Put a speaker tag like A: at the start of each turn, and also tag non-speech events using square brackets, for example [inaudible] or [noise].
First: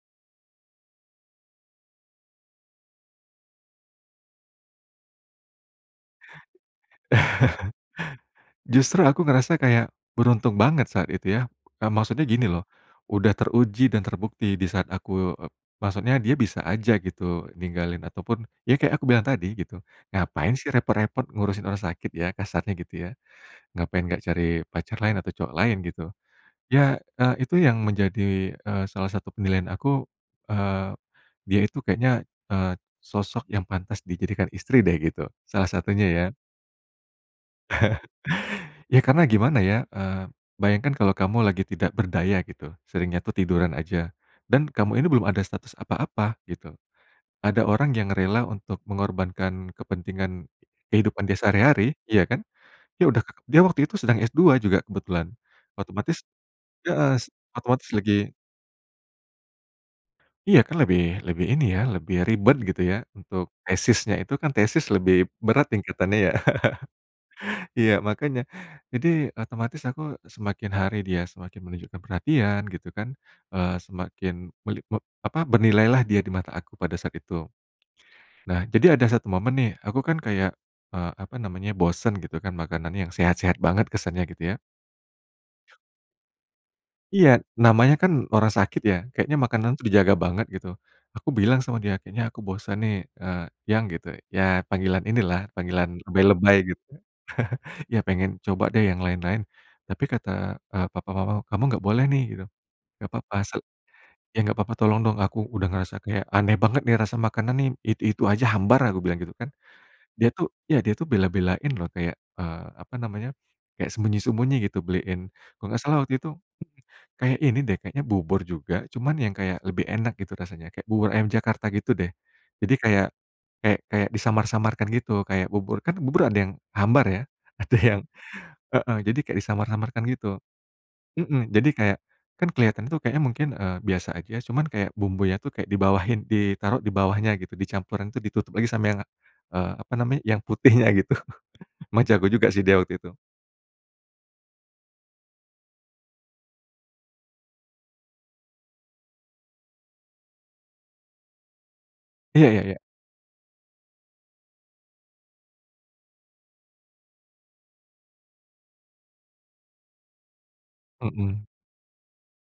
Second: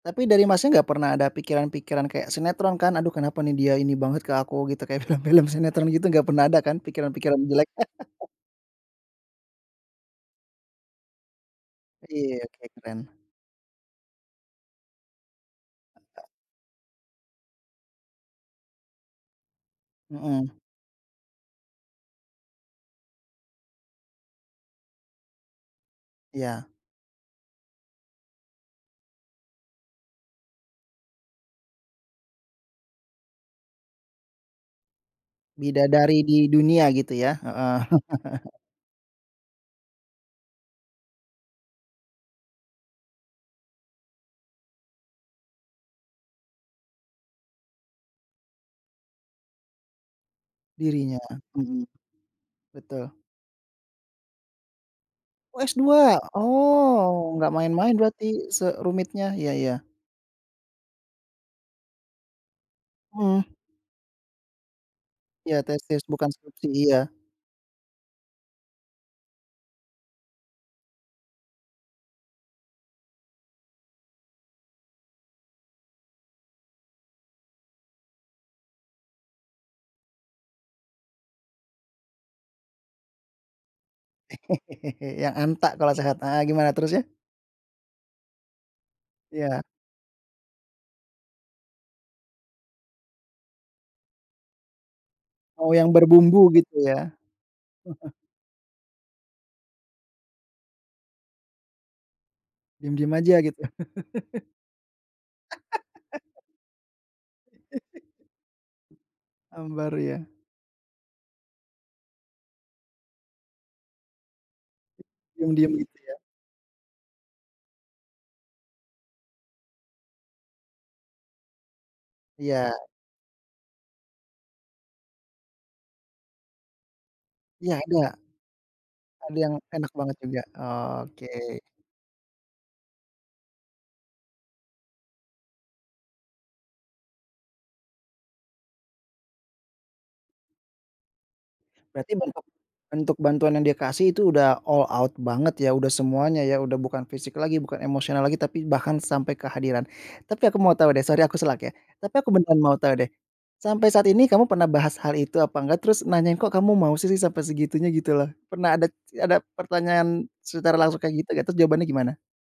A: Tapi dari Masnya nggak pernah ada pikiran-pikiran kayak sinetron kan, "Aduh kenapa nih dia ini banget ke aku?" gitu kayak film-film sinetron gitu nggak pernah ada kan pikiran-pikiran jelek? [chuckles]
B: [chuckles] Justru aku ngerasa kayak beruntung banget saat itu ya. Eee, maksudnya
A: Iya.
B: gini loh,
A: Oke, keren.
B: udah teruji dan terbukti di saat aku e maksudnya dia bisa aja gitu ninggalin ataupun ya kayak aku bilang tadi, gitu.
A: Mmm.
B: "Ngapain sih repot-repot ngurusin orang sakit ya," kasarnya gitu ya. "Ngapain nggak cari pacar lain atau cowok lain," gitu.
A: Iya.
B: Ya, eee, itu yang menjadi, eee, salah satu penilaian aku, eee, dia itu kayaknya, eee, sosok yang pantas dijadikan istri deh gitu, salah satunya
A: Bidadari
B: ya.
A: di dunia gitu ya? Heeh.
B: [chuckles]
A: [chuckles]
B: Ya karena gimana ya, eee, bayangkan kalau kamu lagi tidak berdaya gitu, seringnya tuh tiduran aja, dan kamu ini belum ada status apa-apa gitu. Ada orang yang rela untuk mengorbankan kepentingan
A: Dirinya,
B: kehidupan dia
A: mmm.
B: sehari-hari, ya kan. Dia
A: Betul.
B: udah dia waktu itu sedang S2 juga kebetulan,
A: Oh, S2?
B: otomatis heeh,
A: Oh, nggak
B: otomatis
A: main-main
B: lagi
A: berarti se rumitnya. Iya, iya.
B: Iya kan lebih lebih ini ya, lebih ribet gitu ya
A: Mmm.
B: untuk tesisnya itu. Kan tesis lebih
A: Iya
B: berat
A: tesis,
B: tingkatannya
A: bukan
B: ya.
A: skripsi. Iya.
B: [chuckles] Iya, makanya. Jadi otomatis aku semakin hari dia semakin menunjukkan perhatian gitu kan, eee, semakin melipop apa, bernilailah dia di mata aku pada saat itu. Nah, jadi ada satu momen nih aku kan kayak, eee, apa namanya, bosan gitu kan makanan yang sehat-sehat banget kesannya gitu ya.
A: [chuckles] Yang antak kalau sehat. Heeh, gimana terus ya?
B: Iya. Namanya kan orang sakit ya, kayaknya
A: Iya.
B: makanan tuh dijaga banget gitu. Aku bilang sama dia, "Kayaknya aku bosan nih, eee, Yang," gitu ya panggilan inilah,
A: Mau yang
B: panggilan
A: berbumbu
B: lebay-lebay
A: gitu
B: gitu.
A: ya.
B: [chuckles] "Iya,
A: [chuckles]
B: pengen coba deh yang lain-lain. Tapi kata, eee, papa mama kamu nggak boleh nih." Gitu. "Nggak
A: Diam-diam
B: apa-apa
A: aja
B: asal
A: gitu.
B: ya
A: [chuckles]
B: nggak apa-apa tolong dong, aku udah ngerasa kayak
A: [laughs]
B: aneh banget nih rasa makanan
A: [chuckles]
B: nih itu-itu aja hambar." Aku bilang gitu, kan.
A: Hambar ya.
B: Dia tuh ya, dia tuh bela-belain loh kayak, eee, apa namanya, kayak sembunyi-sembunyi gitu beliin kalau
A: Diam-diam
B: enggak
A: gitu
B: salah
A: ya.
B: waktu itu kayak ini deh, kayaknya bubur juga cuman yang kayak lebih enak gitu rasanya, kayak bubur ayam Jakarta gitu deh.
A: Iya.
B: Jadi, kayak kayak kayak disamar-samarkan gitu kayak bubur kan bubur ada yang hambar ya,
A: Ya
B: ada yang
A: ada.
B: heeh. Jadi kayak
A: Ada yang enak
B: disamar-samarkan
A: banget juga.
B: gitu.
A: Oke.
B: Mmm, jadi kayak kan kelihatan tuh kayaknya mungkin, eee, biasa aja cuman kayak bumbunya tuh kayak dibawahin ditaruh di bawahnya gitu, dicampuran tuh ditutup lagi sama yang, eee, apa namanya, yang putihnya gitu, [chuckles] emang
A: Berarti
B: jago
A: bentuk
B: juga sih dia waktu itu.
A: bentuk bantuan yang dia kasih itu udah all out banget ya, udah semuanya ya udah bukan fisik lagi bukan emosional lagi, tapi bahkan sampai kehadiran. Tapi aku mau tahu deh, sorry aku sela ya, tapi aku
B: Iya,
A: beneran
B: iya,
A: mau
B: iya.
A: tahu deh. Sampai saat ini, kamu pernah bahas hal itu apa enggak? Terus nanyain, "Kok kamu mau sih sampai segitunya?" Gitu loh. Pernah ada ada pertanyaan secara langsung kayak gitu
B: Mmm.
A: nggak? Terus jawabannya gimana?